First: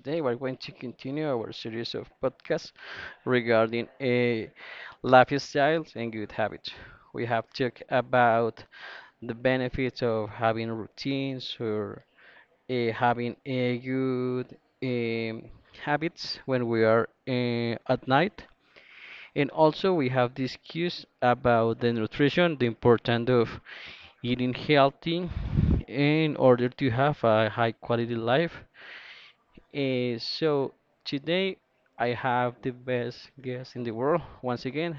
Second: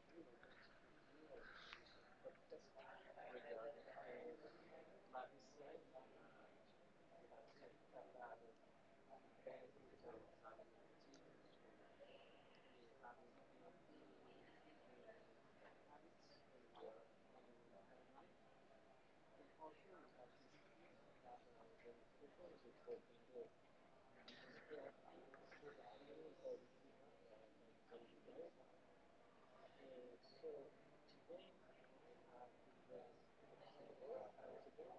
today we're going to continue our series of podcasts regarding a lifestyle and good habits. We have talked about the benefits of having routines or having a good um, habits when we are at night. And also we have this cues about the nutrition, the importance of eating healthy in order to have a high quality life. So today I have the best guest in the world once again,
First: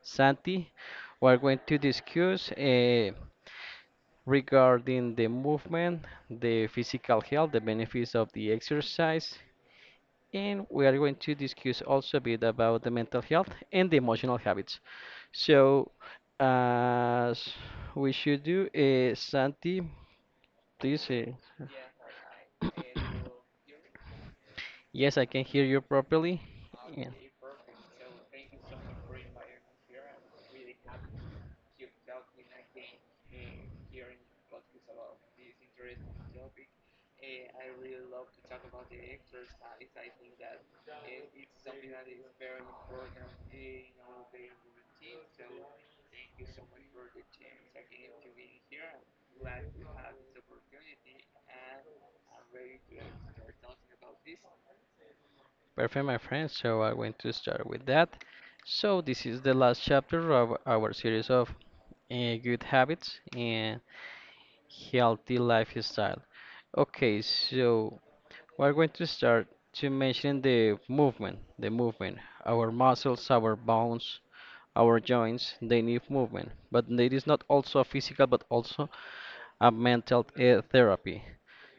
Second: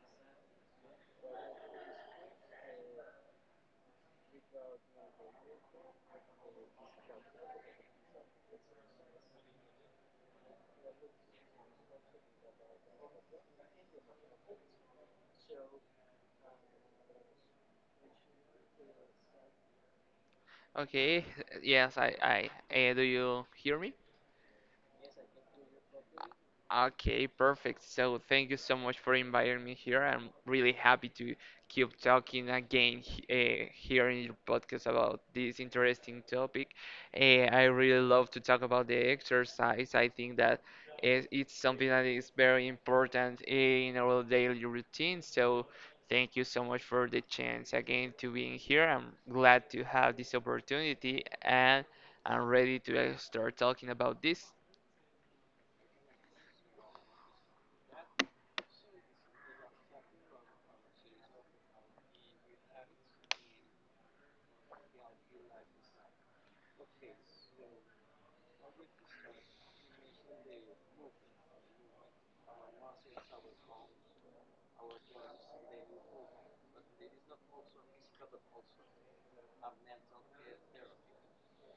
Santi. We're going to discuss regarding the movement, the physical health, the benefits of the exercise, and we are going to discuss also a bit about the mental health and the emotional habits. So, as we should do, Santi, please. Okay. Uh, Yes, I, do you hear me? yes, I can hear you properly. Yeah. Okay, perfect. So thank you so much for inviting me here. I'm really happy to keep talking again here in your podcast about this interesting topic. I really love to talk about the exercise. I think that it's something that is very important in our daily routine. So thank you so much for the chance again to being here. I'm glad to have this opportunity and I'm ready to start talking about this. Perfect, my friend. So I'm going to start with that. So this is the last chapter of our series of good habits and healthy lifestyle. Okay, so we're going to start to mention the movement. Our muscles, our bones, our joints, they need movement. But it is not also a physical but also a mental therapy.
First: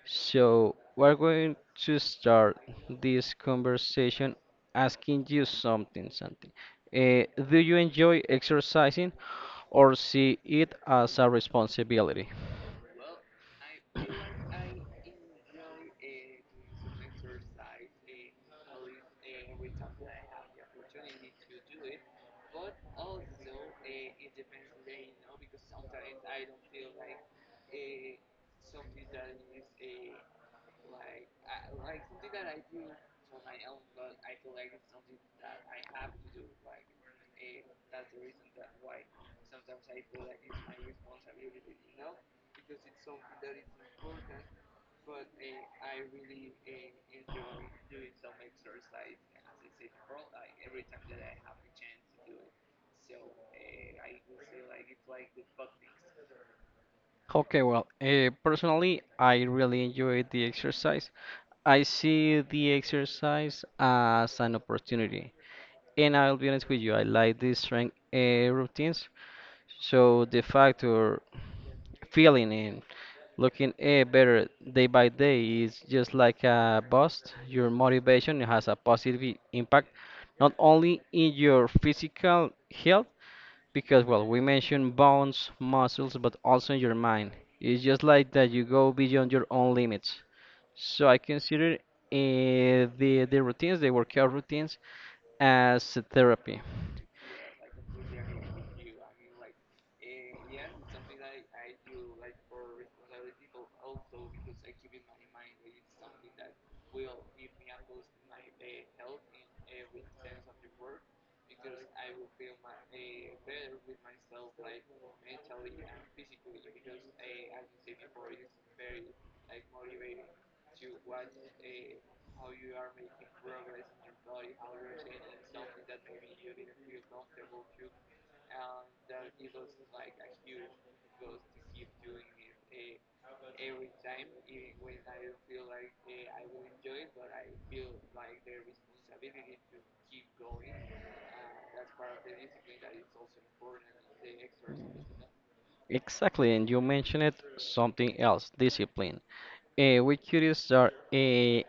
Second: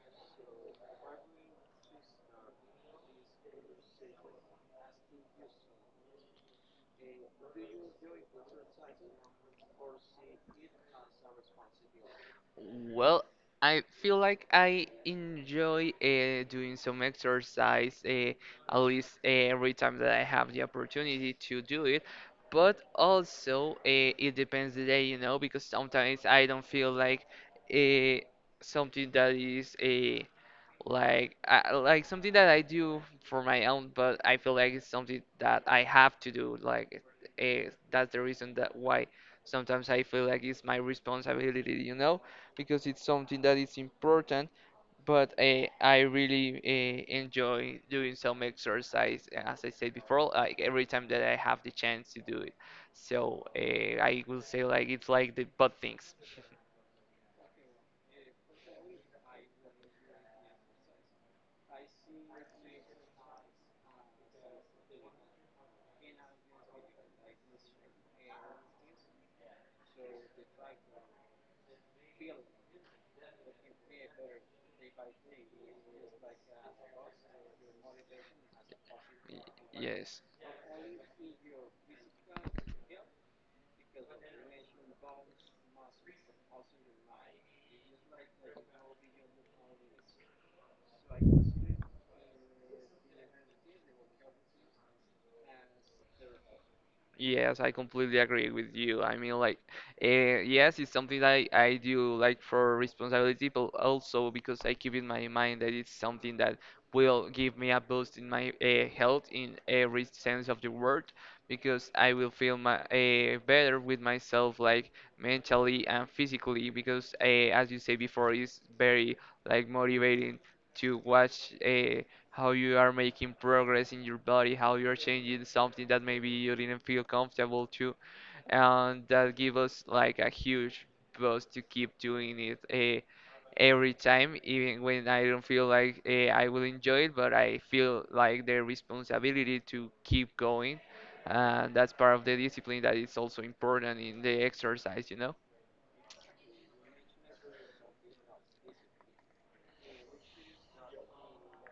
So we're going to start this conversation asking you something. Do you enjoy exercising or see it as a responsibility? Well, I feel like I enjoy doing some exercise at least every time that I have the opportunity to do it. But also, it depends the day, you know, because sometimes I don't feel like uh, something that is like like something that I do for my own, but I feel like it's something that I have to do. Like that's the reason that why sometimes I feel like it's my responsibility, you know, because it's something that is important. But I really enjoy doing some exercise, as I said before, like every time that I have the chance to do it. So I will say like it's like the butt things. Okay, well, personally, I really enjoy the exercise. I see the exercise as an opportunity. And I'll be honest with you, I like these strength routines. So the factor feeling and looking better day by day is just like a boost. Your motivation has a positive i- Y- impact Yes. not only in your physical health, because well, we mentioned bones, muscles, but also your mind. It's just like that you go beyond your own limits. So I consider the workout routines as a therapy. Yes, I completely agree with you. I mean, like, uh, yes, it's something that I do like for responsibility, but also because I keep in my mind that it's something that will give me a boost in my health in every sense of the word, because I will feel my better with myself, like mentally and physically, because as you say before, it's very like motivating to watch. How you are making progress in your body, how you're changing something that maybe you didn't feel comfortable to, and that give us like a huge boost to keep doing it every time, even when I don't feel like I will enjoy it, but I feel like the responsibility to keep going, and that's part of the discipline that is also important in the exercise, you know. Exactly. And you mentioned it something else: discipline. We could start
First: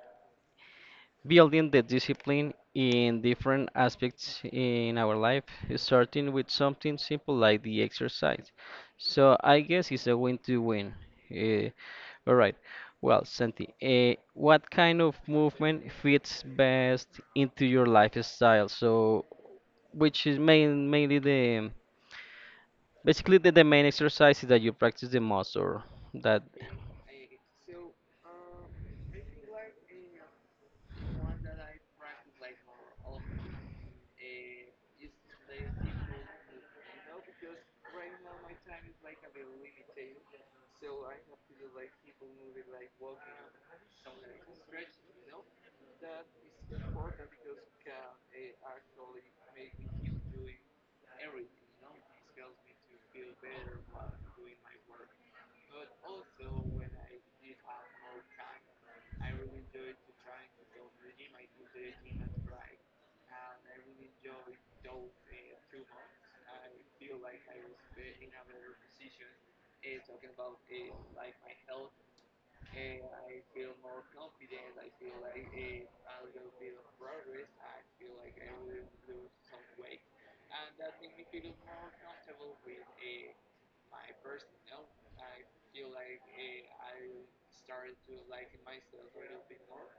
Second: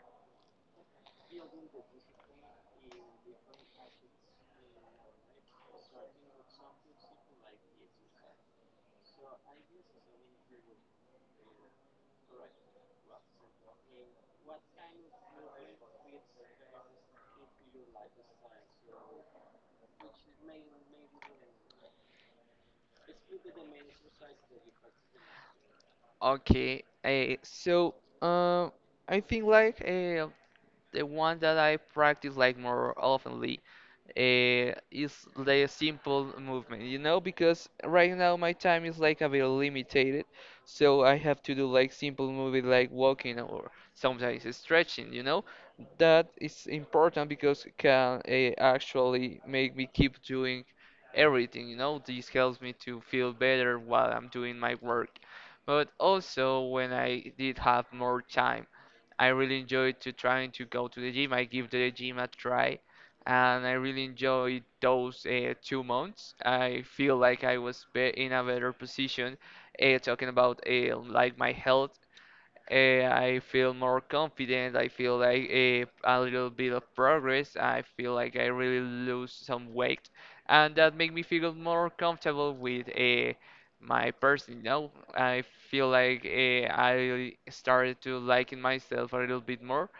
building the discipline in different aspects in our life, starting with something simple like the exercise. So I guess it's a win to win. Uh, all right. Well, Santi, what kind of movement fits best into your lifestyle? So, which is mainly the basically the main exercises that you practice the most, or that? Okay, so uh, I think like. The one that I practice like more oftenly is the simple movement, you know, because right now my time is like a bit limited, so I have to do like simple movement like walking or sometimes stretching, you know. That is important because it can actually make me keep doing everything, you know. This helps me to feel better while I'm doing my work. But also when I did have more time I really enjoy to trying to go to the gym. I give the gym a try, and I really enjoy those 2 months. I feel like I was be in a better position, talking about like my health. I feel more confident. I feel like a little bit of progress. I feel like I really lose some weight, and that make me feel more comfortable with my person. You know, I feel like I started to liking myself a little bit more,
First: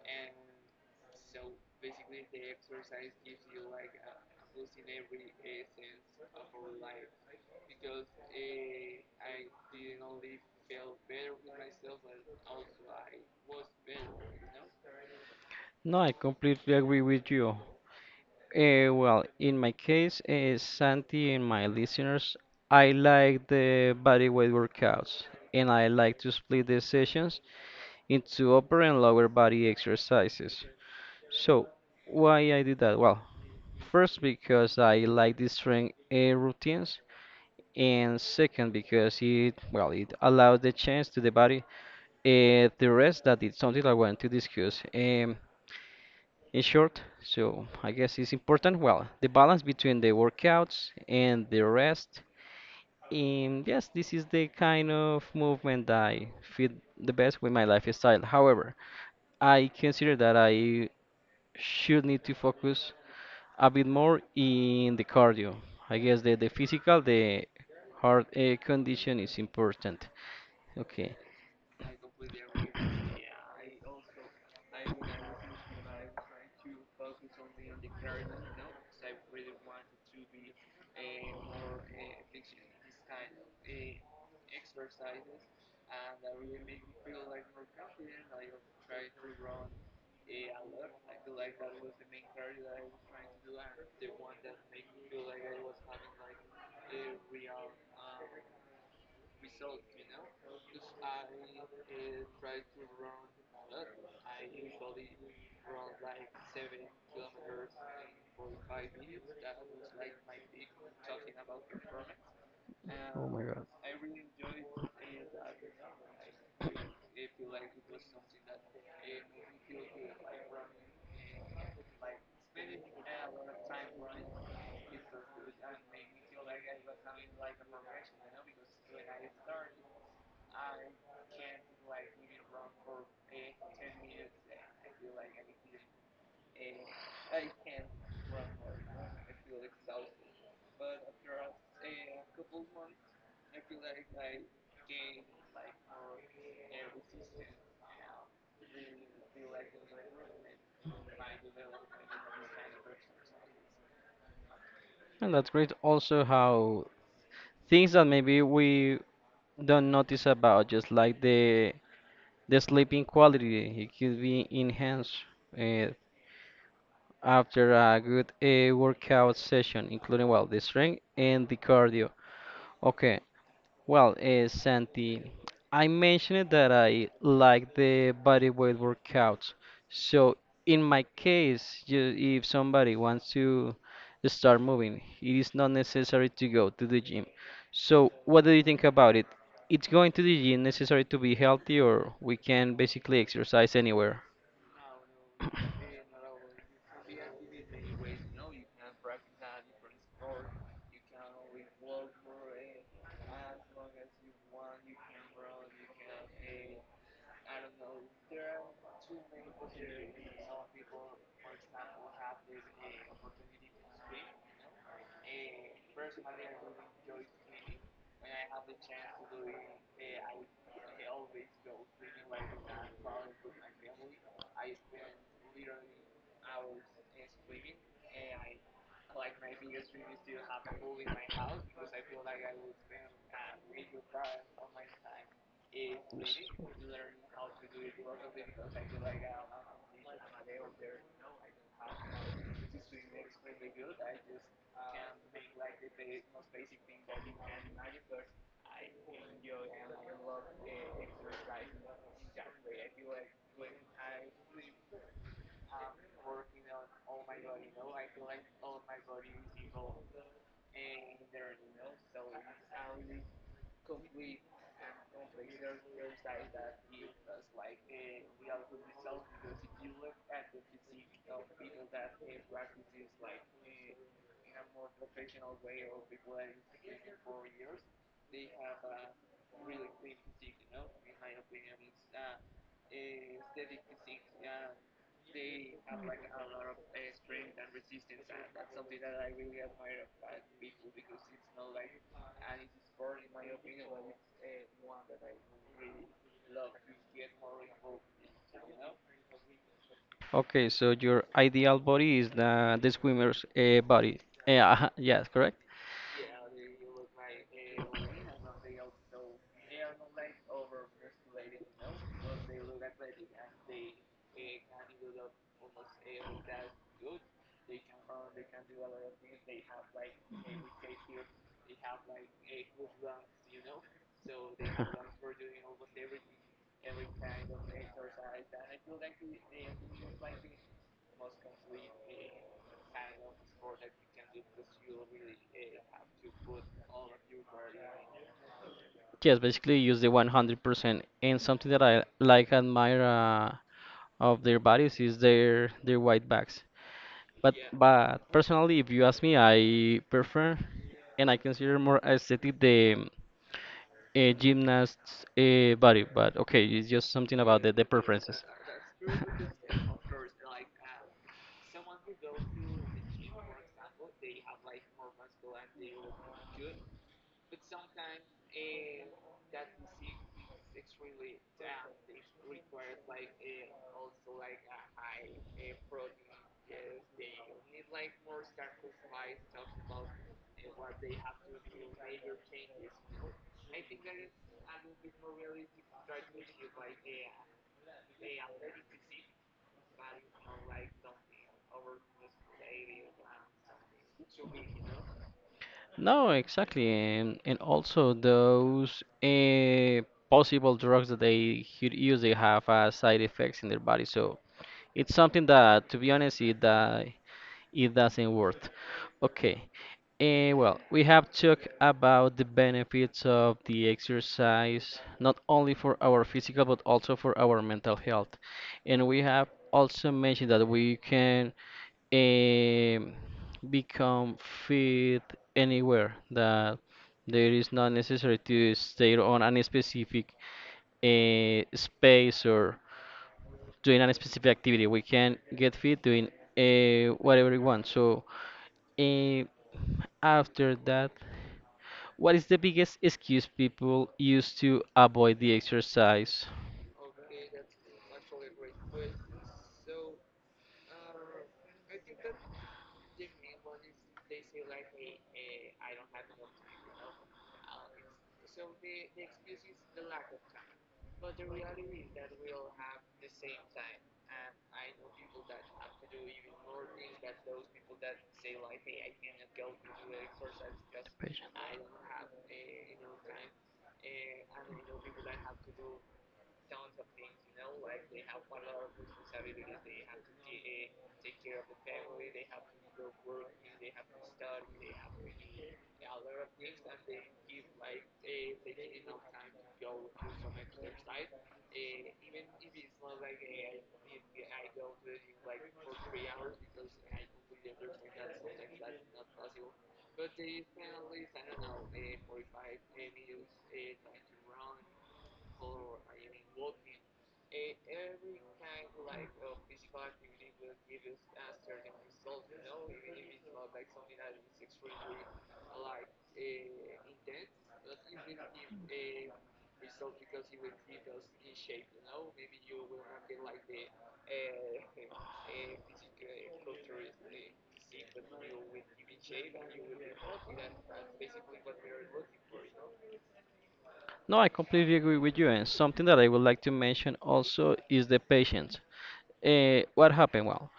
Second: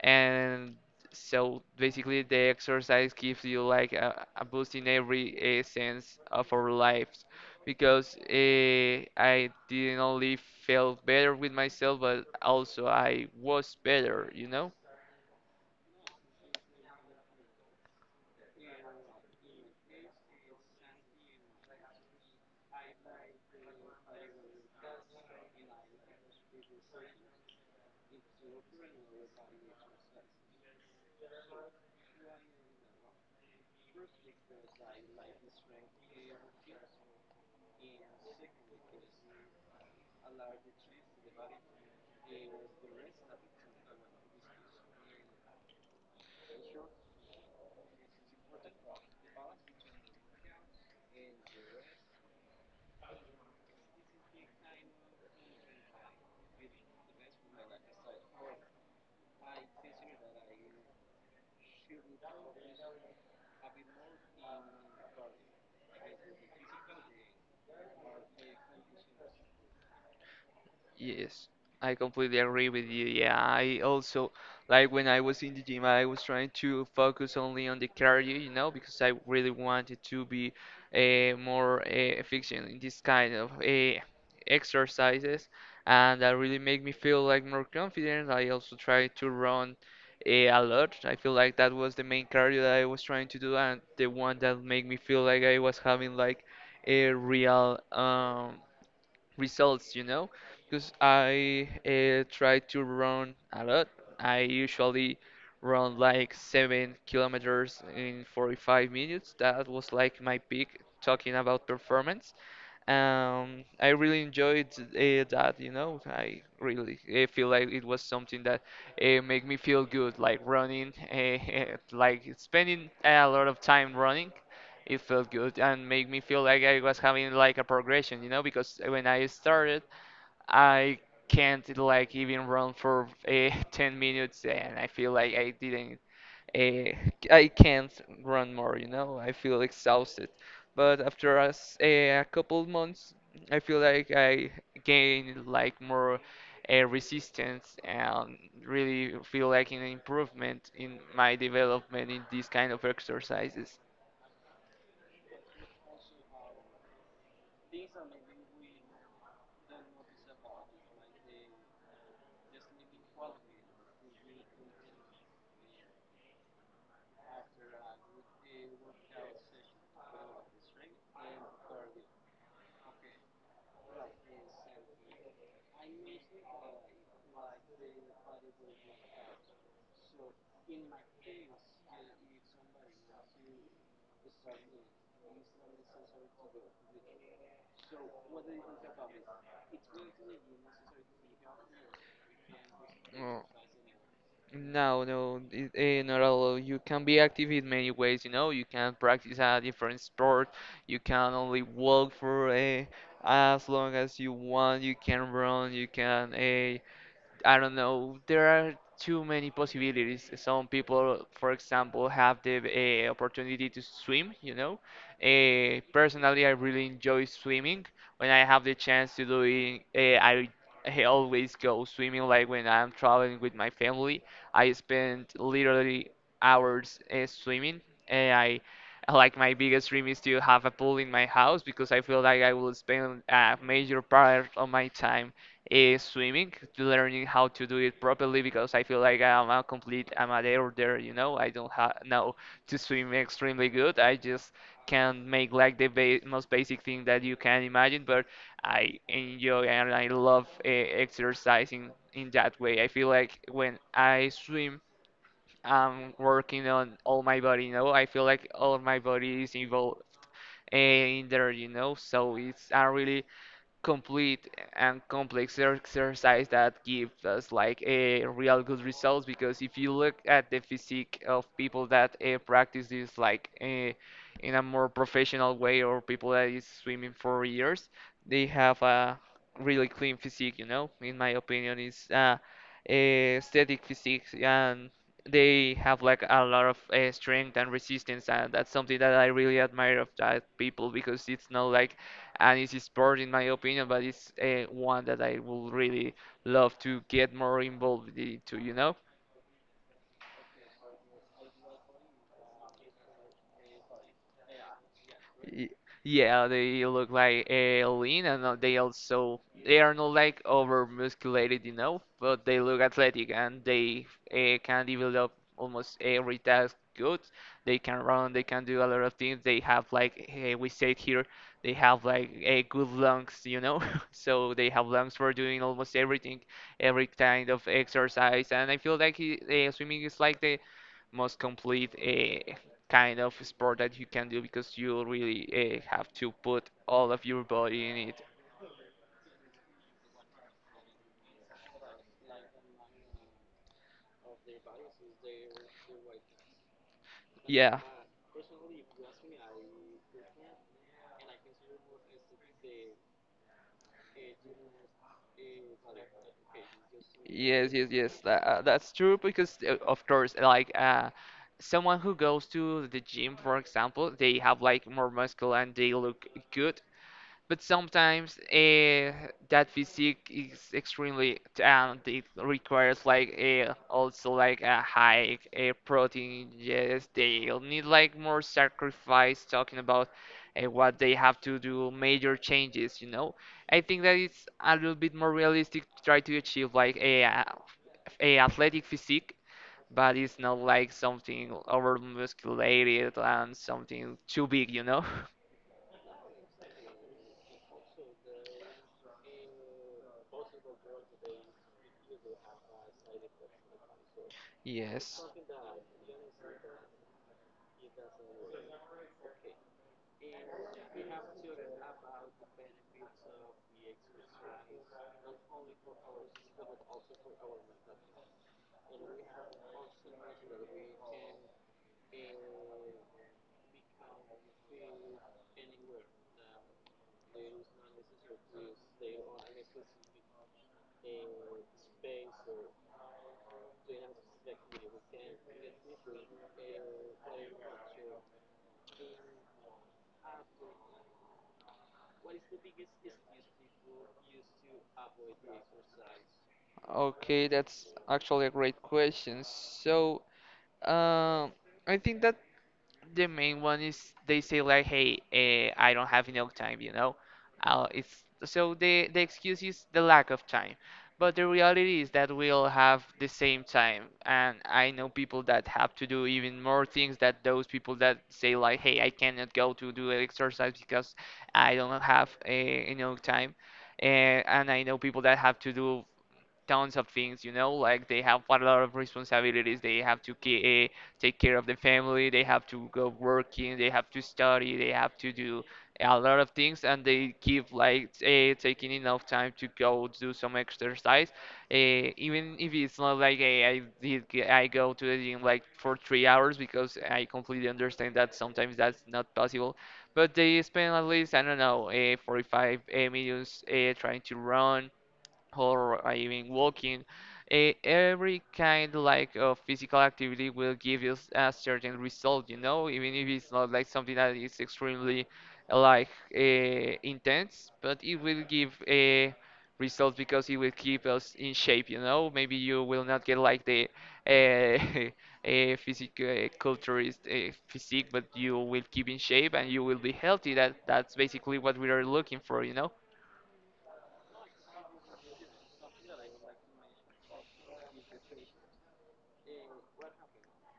and so basically the exercise gives you like a boost in every sense of our lives because I didn't only felt better with myself but also I was better, you know. No, I completely agree with you. Well, in my case, Santi and my listeners, I like the body weight workouts and I like to split the sessions into upper and lower body exercises. So, why I did that? Well, first because I like the strength routines, and second because it well it allows the chance to the body, the rest that is something I want to discuss. In short, so I guess it's important. Well, the balance between the workouts and the rest. And yes, this is the kind of movement that I fit the best with my lifestyle. However, I consider that I should need to focus a bit more in the cardio. I guess the physical, the heart condition is important. Okay. Yes, I completely agree with you. Yeah, I also like when I was in the gym, I was trying to focus only on the cardio, you know, because I really wanted to be more efficient in this kind of exercises, and that really made me feel like more confident. I also tried to run a lot. I feel like that was the main cardio that I was trying to do, and the one that made me feel like I was having like a real results, you know, because I try to run a lot. I usually run like 7 kilometers in 45 minutes. That was like my peak talking about performance. Oh my Um, god. I really enjoyed that, you know. I really feel like it was something that made me feel good, like running, like spending a lot of time running. It felt good and made me feel like I was having like a progression, you know, because when I started, I can't like even run for 10 minutes and I feel like I didn't I can't run more, you know. I feel exhausted. But after us a couple months, I feel like I gained like more resistance and really feel like an improvement in my development in these kind of exercises. And that's great also how things that maybe we don't notice, about just like the sleeping quality, it could be enhanced uh, after a good workout session, including well the strength and the cardio. Okay, well, Santi, I mentioned that I like the body weight workouts. So in my case, if somebody wants to start moving, it is not necessary to go to the gym. So what do you think about it? It's going to the gym necessary to be healthy, or we can basically Mm. exercise anywhere? No, no, it- eh, not you can be active in many ways, you know. You can practice a different sport. You can only walk for as long as you want. You can run. You can I don't know. There are too many possibilities. Some people, for example, have the opportunity to swim, you know. Personally, I really enjoy swimming. When I have the chance to do it, I always go swimming. Like when I'm traveling with my family, I spend literally hours swimming. And I like my biggest dream is to have a pool in my house because I feel like I will spend a major part of my time is swimming, learning how to do it properly because I feel like I'm a complete amateur there, you know. I don't ha know to swim extremely good. I just can make like the ba most basic thing that you can imagine, but I enjoy and I love exercising in that way. I feel like when I swim, I'm working on all my body, you know. I feel like all my body is involved in there, you know. So it's a really complete and complex exercise that gives us like a real good results because if you look at the physique of people that practice this like in a more professional way or people that is swimming for years, they have a really clean physique, you know. In my opinion is a static physique, and they have like a lot of strength and resistance, and that's something that I really admire of that people because it's not like, and it's a sport in my opinion, but it's one that I would really love to get more involved into, you know? Okay, so your ideal body is the swimmer's body. Yeah, yes, correct. Y- Yeah, they look like lean, and they also they are not like over musculated, you know, but they look athletic and they can develop almost every task good. They can run, they can do a lot of things. They have like we said here, they have like a good lungs, you know, so they have lungs for doing almost everything, every kind of exercise. And I feel like swimming is like the most complete kind of sport that you can do because you really have to put all of your body in it. Yes, basically use the 100%. And something that I like admire of their bodies is their white backs. But Yeah. but personally, if you ask me, I prefer and I consider more aesthetic the gymnast's body. But okay, it's just something about Yes, the yes, yes. tha- preferences. uh, That's true because, of course, like someone who goes to the gym, for example, they have like more muscle and they look good. But sometimes that physique is extremely and it requires like also like a high protein, yes, they'll need like more sacrifice talking about what they have to do major changes, you know. I think that it's a little bit more realistic to try to achieve like a athletic physique, but it's not like something over musculated and something too big, you know. No, exactly, and also those possible drugs that they could use, they have side effects in their body. So it's Yes. something that, to be honest, it doesn't worth. Okay, well, we have talked about the benefits of the exercise, not only for our physical but also for our mental health, and we have also mentioned that we can um, become fit anywhere, that there is not necessary to stay on any specific space or doing any specific activity. We can get fit doing whatever we want. So uh, after that, what is the biggest excuse people use to avoid the exercise? Okay, that's actually a great question. So, um, I think that the main one is they say like, "Hey, I don't have enough time," you know. It's so the excuse is the lack of time, but the reality is that we all have the same time, and I know people that have to do even more things that those people that say like, "Hey, I cannot go to do exercise because Patient. I don't have enough time," and I know people that have to do tons of things, you know, like they have a lot of responsibilities. They have to take care of the family, they have to go working, they have to study, they have to do a lot of things, and they keep like taking enough time to go do some exercise, even if it's not like I I go to the gym like for 3 hours, because I completely understand that sometimes that's not possible, but they spend at least, I don't know, 45 minutes trying to run or even walking. Every kind like of physical activity will give you a certain result, you know, even if it's not like something that is extremely uh, like uh, intense, but it will give a results because it will keep us in shape, you know. Maybe you will not get like the uh, a physical culturist physique, but you will keep in shape and you will be healthy. That's basically what we are looking for, you know. No, I completely agree with you. And something that I would like to mention also is the patience. What happened? Well,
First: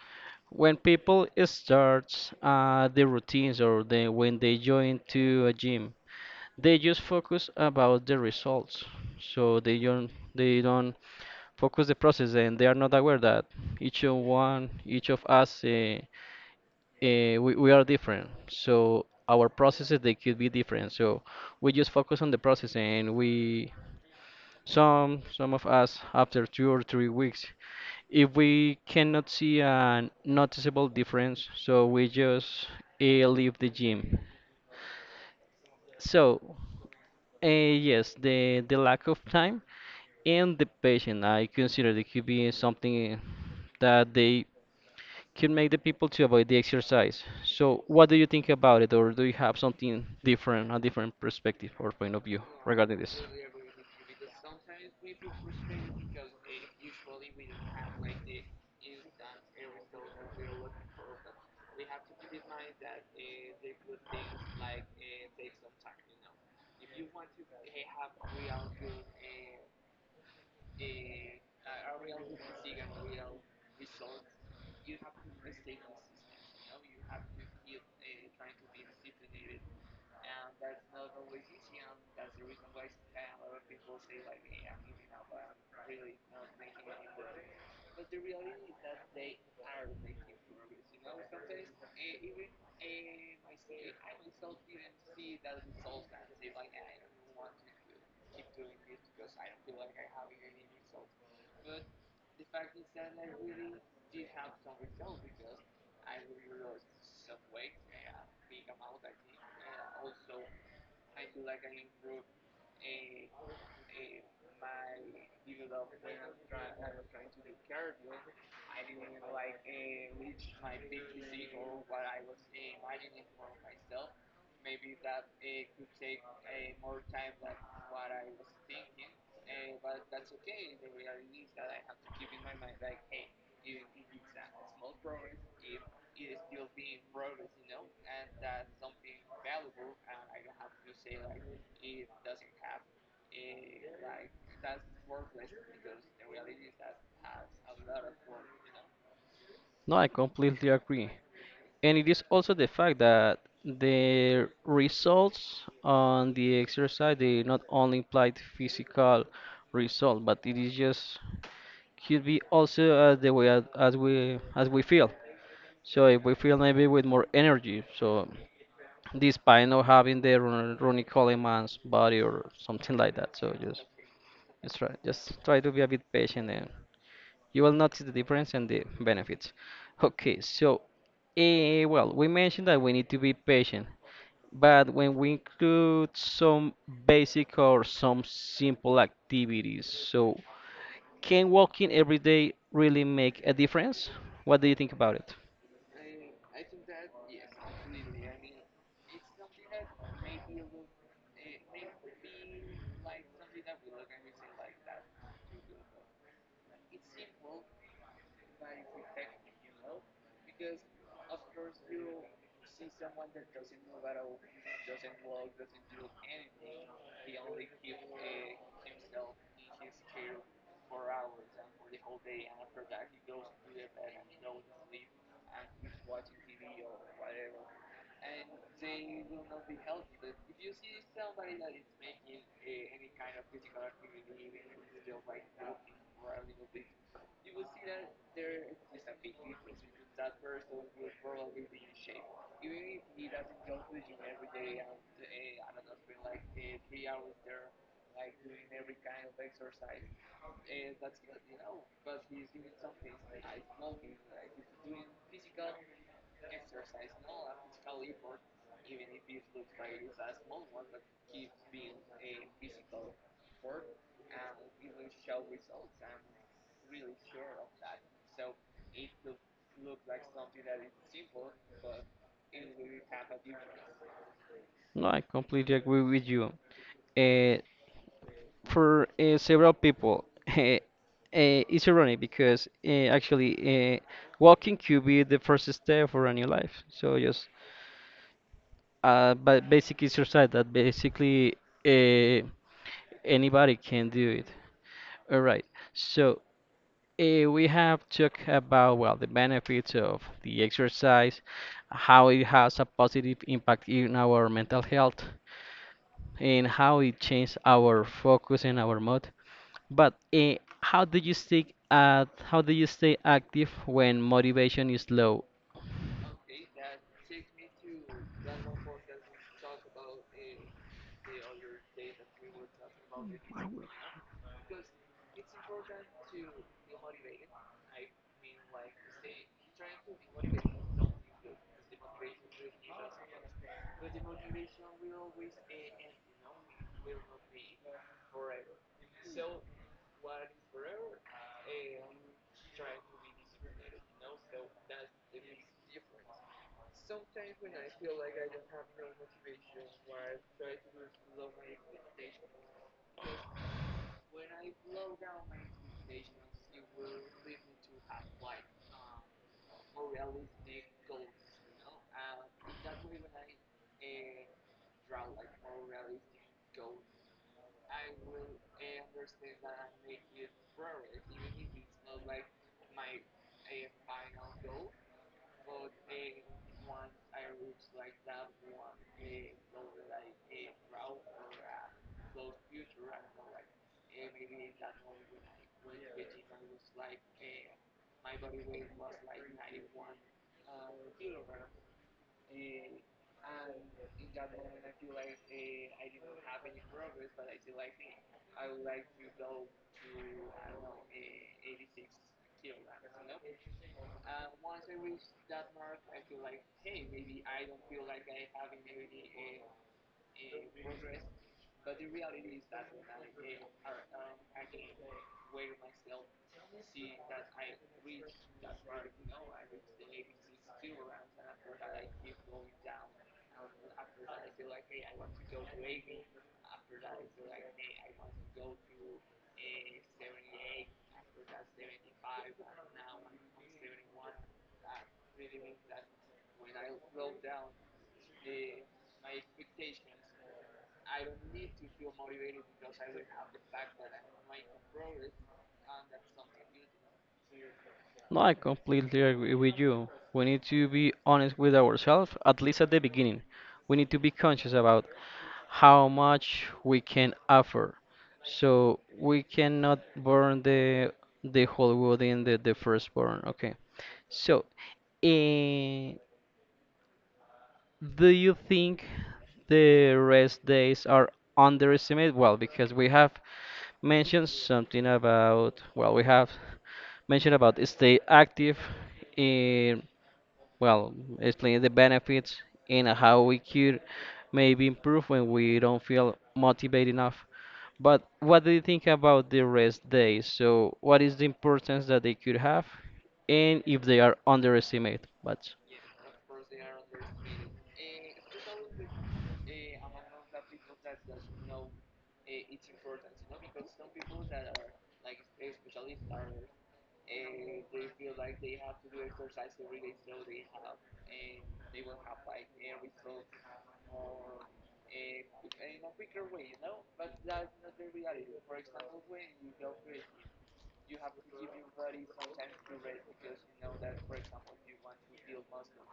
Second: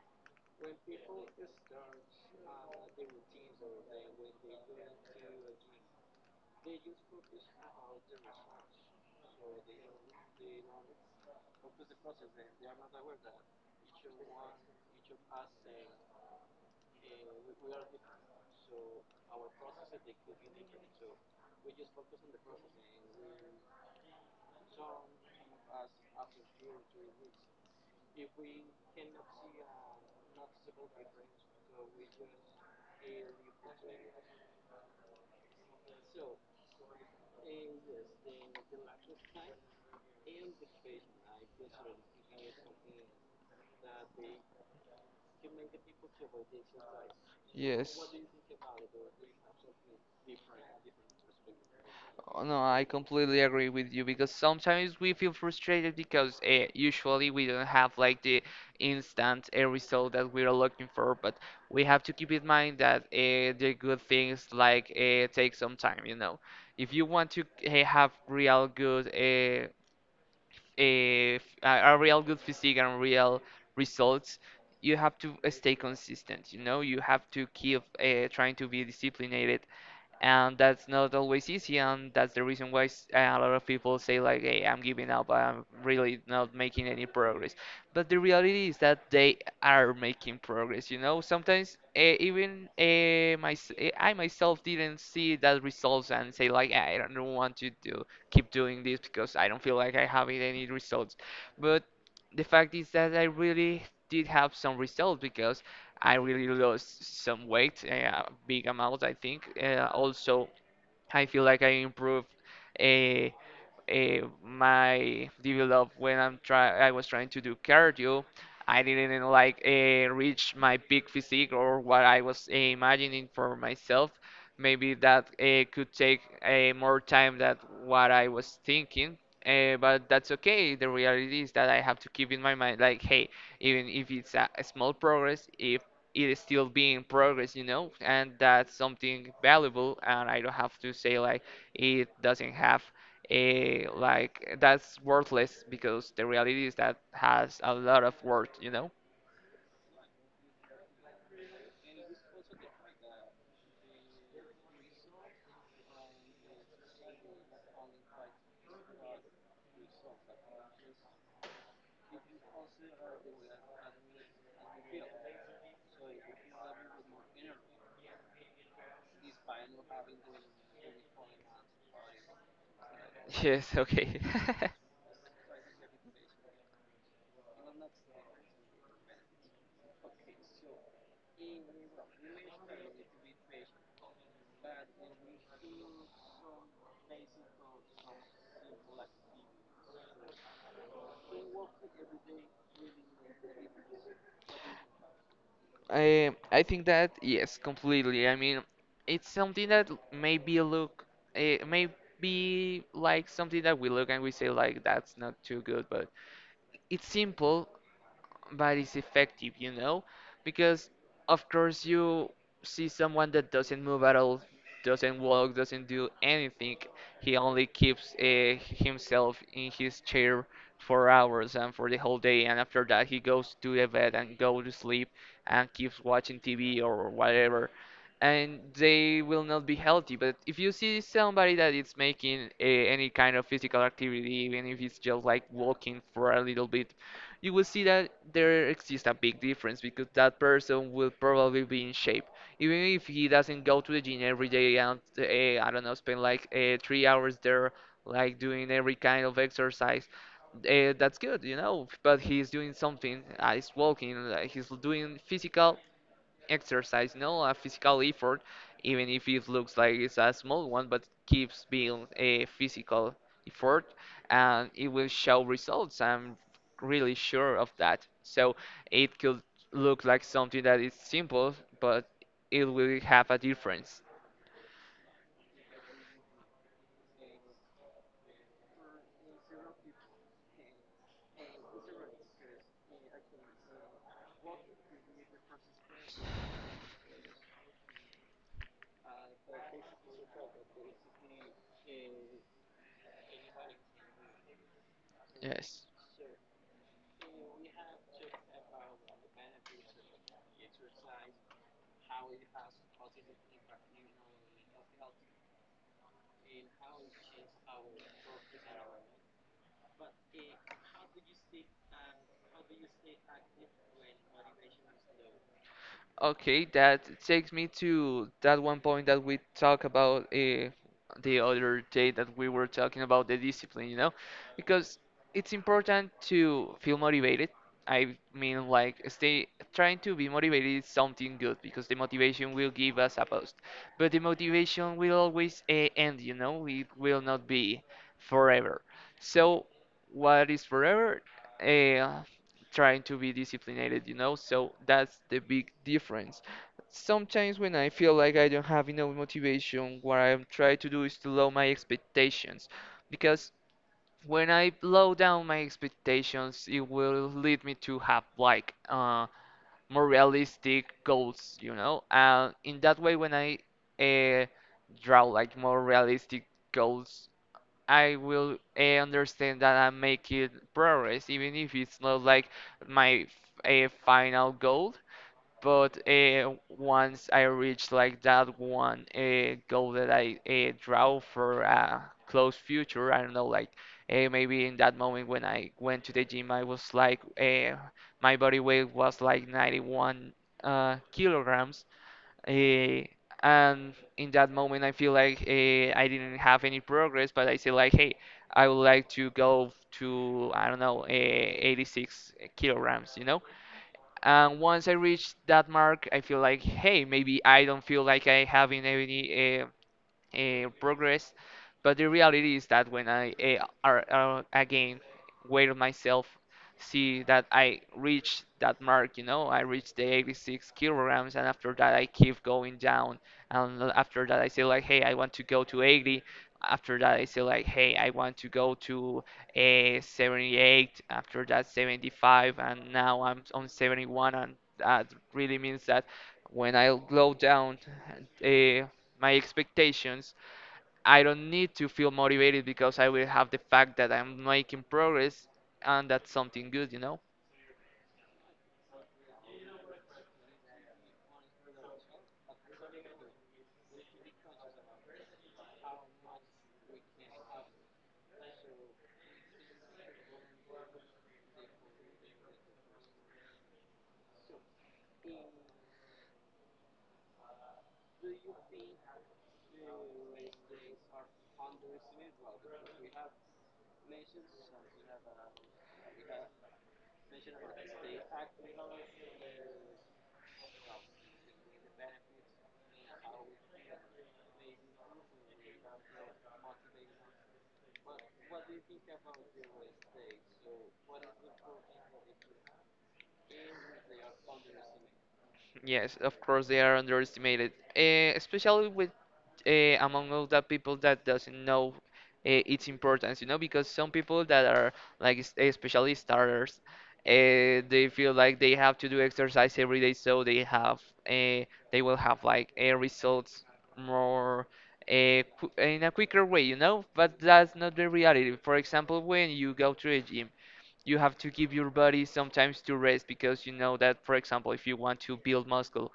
when people start the routines, when they join to a gym, they just focus about the results, so they don't focus the process, and they are not aware that each of us we are different, so our processes they could be different. So we just focus on the process, and we some of us, after 2 or 3 weeks, if we cannot see a noticeable difference, so we just leave the gym. So yes, the lack of time and the patient I consider it could be something that they could make the people to avoid the exercise. So Yes. what do you think about it, or do you have something different, a different perspective or point of Oh, view no, I regarding this? completely agree with you, because sometimes we feel frustrated because usually we don't have like the instant result that we are looking for, but we have to keep in mind that the good things like take some time, you know. If you want to have real good a real good physique and real results, you have to stay consistent, you know. You have to keep trying to be disciplined, and that's not always easy, and that's the reason why a lot of people say like, "Hey, I'm giving up, I'm really not making any progress," but the reality is that they are making progress, you know. Sometimes I myself didn't see that results and say like, "I don't want to do keep doing this because I don't feel like I have any results," but the fact is that I really did have some results, because I really lost some weight, a big amount, I think. Also, I feel like I improved. Uh, my develop, when I'm try I was trying to do cardio. I didn't like reach my peak physique or what I was imagining for myself. Maybe that could take more time than what I was thinking. But that's okay. The reality is that I have to keep in my mind, like, hey, even if it's a small progress, if it is still being progress, you know, and that's something valuable. And I don't have to say like it doesn't have like that's worthless, because the reality is that has a lot of worth, you know? No, I completely agree. And it is also the fact that the results on the exercise they not only imply the physical result, but it is just could be also as the way as we feel. So if we feel maybe with more energy, so despite not having the Ronnie Coleman's body or something like that. So Yes, just okay. just try just try to be a bit patient and you will notice the difference and the benefits. Okay, so well, we mentioned that we need to be patient, but when we include some basic or some simple activities, so can walking every day really make a difference? What do you think about it? I think that yes, completely. I mean, it's something that maybe look, it may be like something that we look and we say like that's not too good, but it's simple but it's effective, you know? Because, of course, you see someone that doesn't move at all, doesn't walk, doesn't do anything. He only keeps himself in his chair for hours and for the whole day, and after that, he goes to the bed and go to sleep and keeps watching TV or whatever. And they will not be healthy. But if you see somebody that is making any kind of physical activity, even if it's just like walking for a little bit, you will see that there exists a big difference because that person will probably be in shape. Even if he doesn't go to the gym every day and I don't know, spend like 3 hours there, like doing every kind of exercise, that's good, you know. But he's doing something. He's walking. He's doing physical exercise, no, a physical effort, even if it looks like it's a small one, but keeps being a physical effort, and it will show results. I'm really sure of that. So it could look like something that is simple, but it will have a difference. No, I completely agree with you. Uh, for several people. It's ironic because actually walking could be the first step for a new life. So just, but basic exercise that basically, uh, anybody can do it. All right. Yes. So we have talked about well the benefits of the exercise, how it has a positive impact in our mental health, and how it changes our focus and our mood. But how do you stick at how do you stay active when motivation is low? Okay, that takes me to that one point that we talk about the other day, that we were talking about the discipline, you know, because it's important to feel motivated. I mean, like, stay trying to be motivated is something good because the motivation will give us a boost, but the motivation will always end, you know, it will not be forever. So, what is forever? Uh, Trying to be disciplined, you know? So that's the big difference. Sometimes when I feel like I don't have enough motivation, what I'm trying to do is to lower my expectations. Because when I low down my expectations, it will lead me to have like more realistic goals, you know? And in that way, when I uh, draw like more realistic goals, I will understand that I'm making progress, even if it's not like my a final goal. But once I reach like that one goal that I draw for a close future, I don't know, like, maybe in that moment when I went to the gym, I was like, my body weight was like 91 kilograms. Eh, and in that moment, I feel like I didn't have any progress, but I say like, hey, I would like to go to, I don't know, 86 kilograms, you know? And once I reach that mark, I feel like, hey, maybe I don't feel like I having any progress. But the reality is that when I are again weigh myself, see that I reach that mark, you know, I reach the 86 kilograms, and after that I keep going down, and after that I say like, hey, I want to go to 80. After that I say like, hey, I want to go to a 78. After that 75, and now I'm on 71, and that really means that when I go down, uh, my expectations. I don't need to feel motivated because I will have the fact that I'm making progress, and that's something good, you know? No, I completely agree with you. We need to be honest with ourselves, at least at the beginning. We need to be conscious about how much we can offer. So we cannot burn the whole wood in the first burn. Okay. So, uh, Do you think the rest days are underestimated? Well, because we have mentioned something about, well, we have mentioned about stay active in, well, explaining the benefits and how we could maybe improve when we don't feel motivated enough. But what do you think about the rest days? So, what is the importance that they could have, and if they are underestimated? But Yes, of course they are underestimated, especially with among all the people that doesn't know its importance, you know, because some people that are like especially starters, they feel like they have to do exercise every day, so they have eh, they will have like results more eh, qu in a quicker way, you know. But that's not the reality. For example, when you go to a gym, you have to give your body sometimes to rest, because you know that, for example, if you want to build muscle,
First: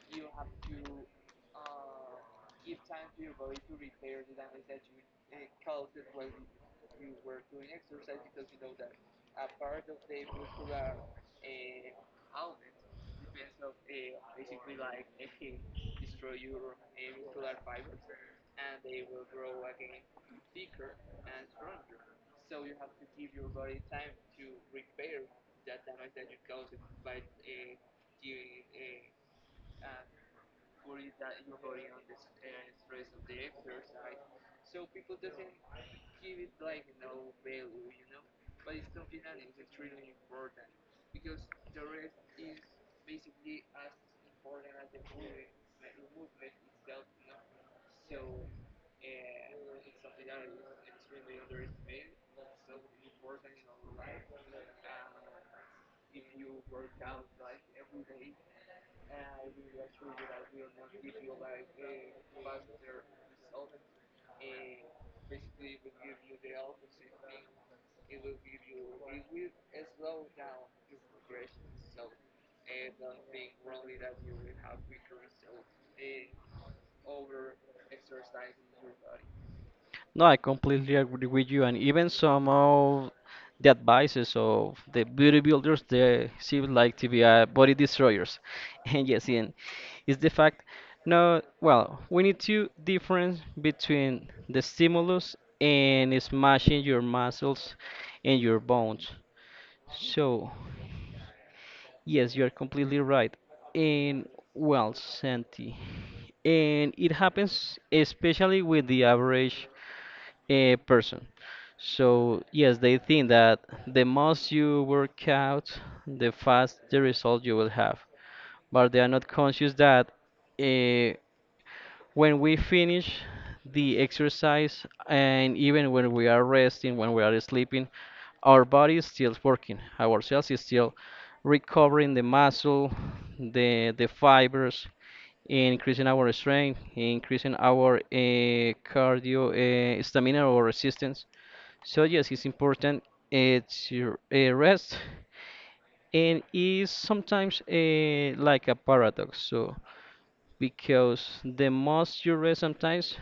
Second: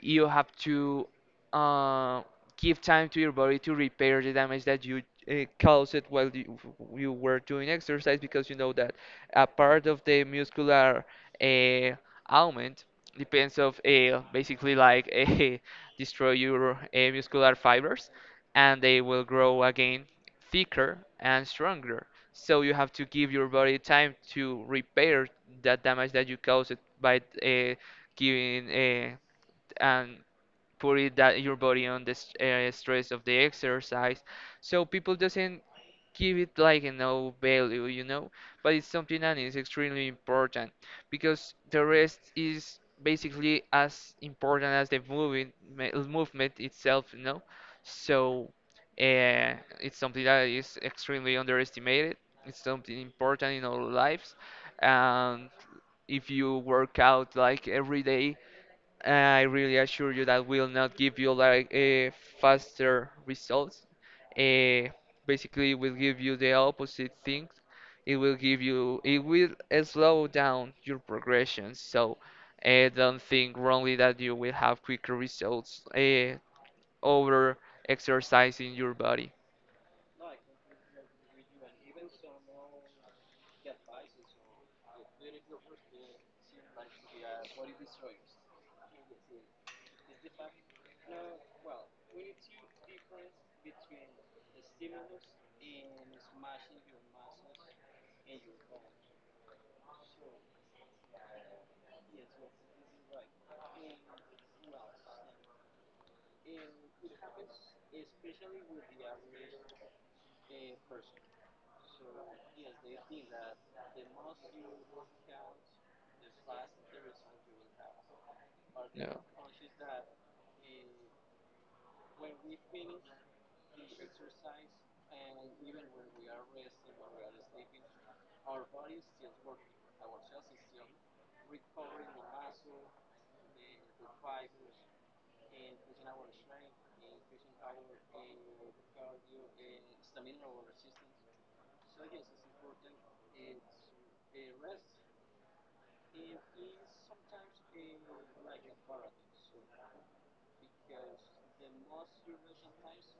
you have to uh, give time to your body to repair the damage that you caused it while you were doing exercise, because you know that a part of the muscular uh, augment depends of basically like destroy your muscular fibers, and they will grow again thicker and stronger, so you have to give your body time to repair that damage that you caused it by giving and put it that your body on the stress of the exercise. So people doesn't give it like a no value, you know. But it's something that is extremely important, because the rest is basically as important as the movement itself, you know. So it's something that is extremely underestimated. It's something important in our lives, and if you work out like every day, I really assure you that will not give you like a faster results. Uh, basically, it will give you the opposite thing. It will give you, it will slow down your progression. So, don't think wrongly that you will have quicker results over exercising your body. no, I completely agree with you, and even some of the advices of the beauty builders, they seem like to be body destroyers. And yes, and it's the fact. No, well, we need to difference between the stimulus and smashing your muscles and your bones. So, yes, you are completely right. And well, Santi, and it happens especially with the average a person. So yes, they think that the most you work out, the fast the result you will have. But they are Yeah. not conscious that uh, when we finish the exercise and even when we are resting, when we are sleeping, our body is still working. Our cells is still recovering the muscle, the fibers, increasing our strength, increasing our cardio stamina or resistance. So yes, it's important uh, to rest, and it's sometimes like a paradox. So because the most you rest, sometimes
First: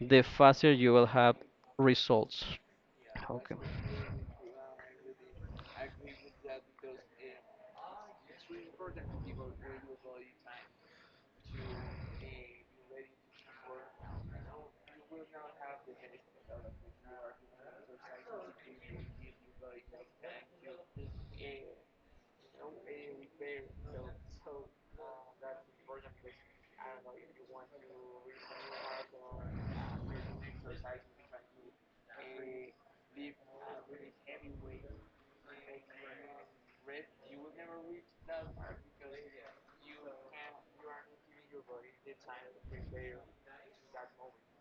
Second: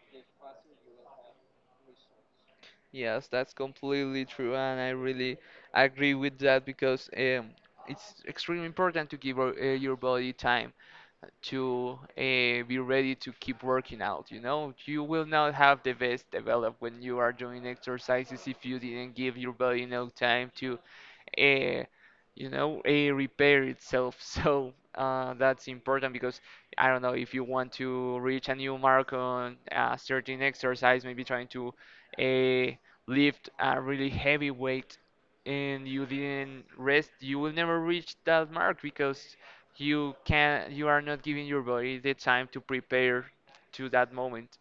the faster you will have results. Yes, that's Okay. completely true, and I really agree with that because it's extremely important to give your body time to be ready to keep working out. You know, you will not have the best developed when you are doing exercises if you didn't give your body enough time to, uh, repair itself. So that's important because I don't know if you want to reach a new mark on a certain exercise, maybe trying to uh, lift a really heavy weight and you didn't rest, you will never reach that mark because you are not giving your body the time to prepare to that moment.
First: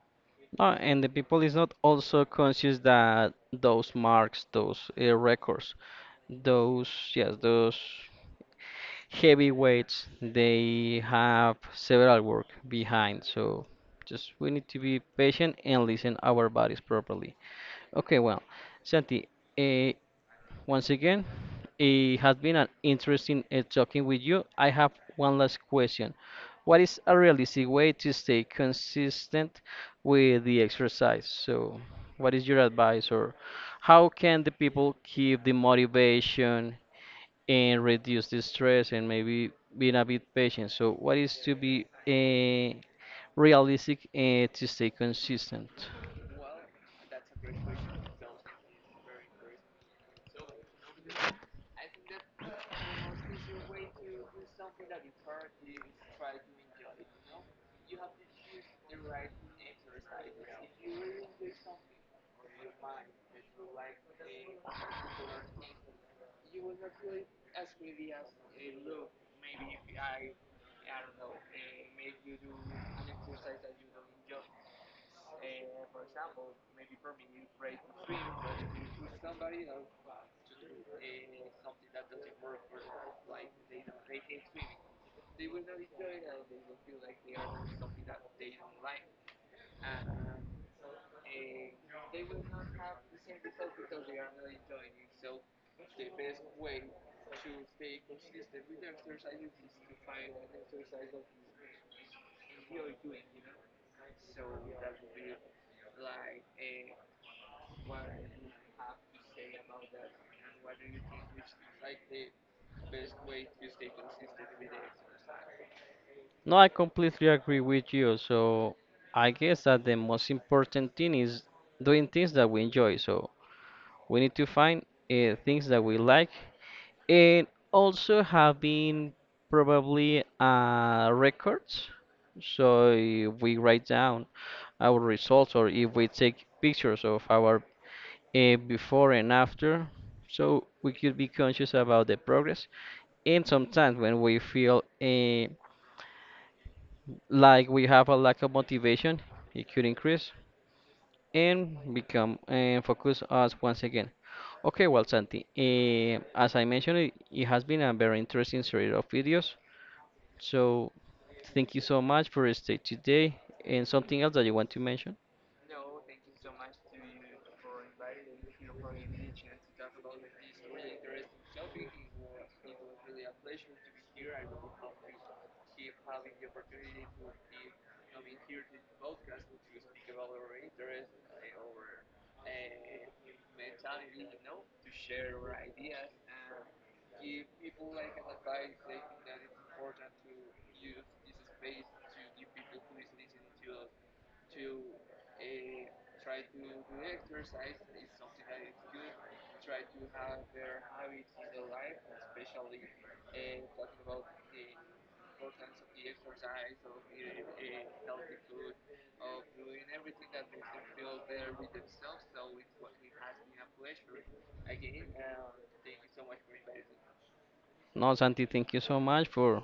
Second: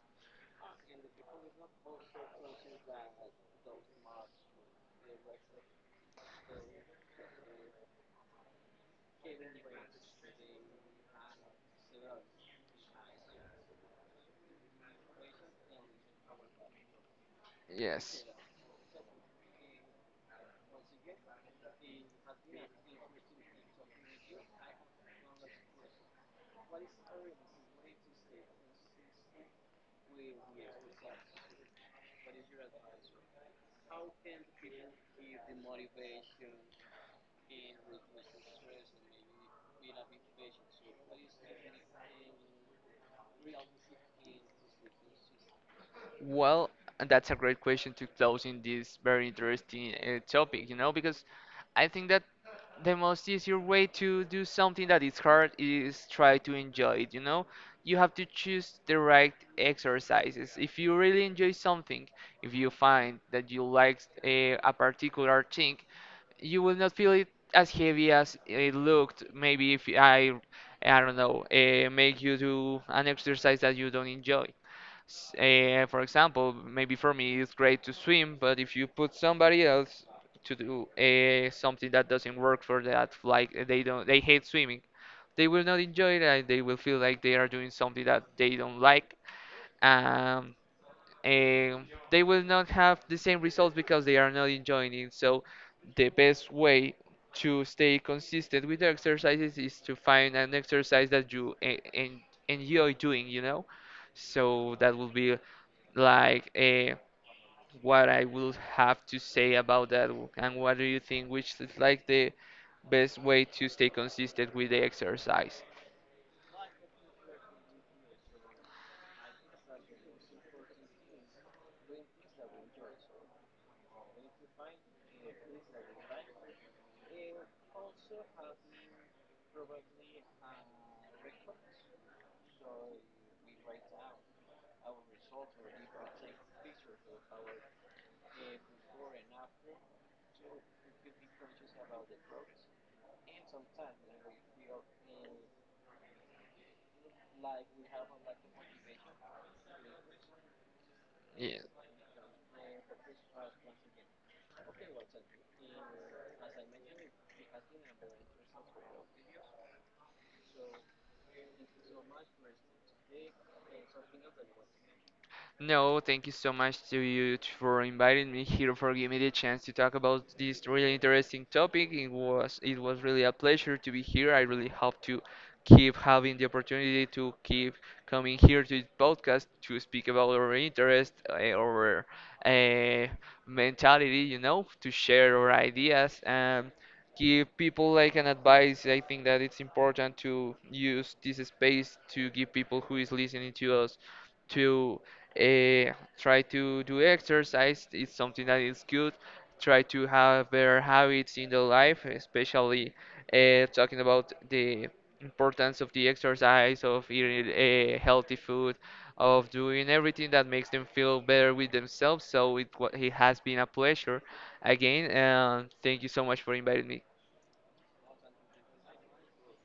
And the people is not also conscious that those marks, those records, those, yes, those heavyweights, they have several work behind. So just we need to be patient and listen our bodies properly. Okay, Yes. well, Santi, uh, once again, it has been an interesting talking with you. I have one last question. What is a realistic way to stay consistent with the exercise? So, what is your advice, or how can the people keep the motivation and reduce the stress and maybe being a bit patient? So, what is to be realistic to stay consistent? Well, and that's a great question to close in this very interesting topic, you know, because I think that the most easier way to do something that is hard is try to enjoy it, you know? You have to choose the right exercises. If you really enjoy something, if you find that you like a particular thing, you will not feel it as heavy as it looked. Maybe if I, I don't know, make you do an exercise that you don't enjoy. For example, maybe for me it's great to swim, but if you put somebody else to do something that doesn't work for that, like they don't, they hate swimming, they will not enjoy it. And they will feel like they are doing something that they don't like. Um, um, they will not have the same results because they are not enjoying it. So, the best way to stay consistent with the exercises is to find an exercise that you enjoy doing, you know? So, that will be like what I will have to say about that. And what do you think? Which is like the best way to stay consistent with the exercise? No, I completely agree with you. So I guess that the most important thing is doing things that we enjoy. So we need to find things that we like, and also having probably records. So if we write down our results, or if we take pictures of our before and after, so we could be conscious about the progress. And sometimes when we feel like we have a lack of motivation, it could increase and Yes. become and focus us once again. Okay, well, Santi, as I mentioned, it has been a very interesting series of videos. So, thank you so much for stay today. And something else that you want to mention? No, thank you so much to you for inviting me here, for giving me the chance to talk about this really interesting topic. It was really a pleasure to be here. I really hope to keep having the opportunity to keep coming here to this podcast to speak about our interest, our uh, mentality, you know, to share our ideas and give people like an advice. I think that it's important to use this space to give people who is listening to us to try to do exercise, it's something that is good. Try to have better habits in the life, especially talking about the importance of the exercise, of eating healthy food, of doing everything that makes them feel better with themselves. So it has been a pleasure again, and thank you so much for inviting me. No, Santi, thank you so much for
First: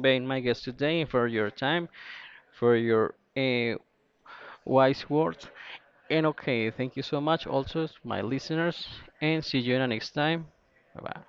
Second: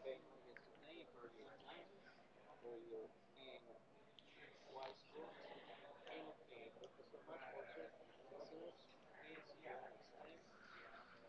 being my guest today and for your time, for your wise words. And okay, thank you so much also, my listeners, and see you in the next time. Bye bye.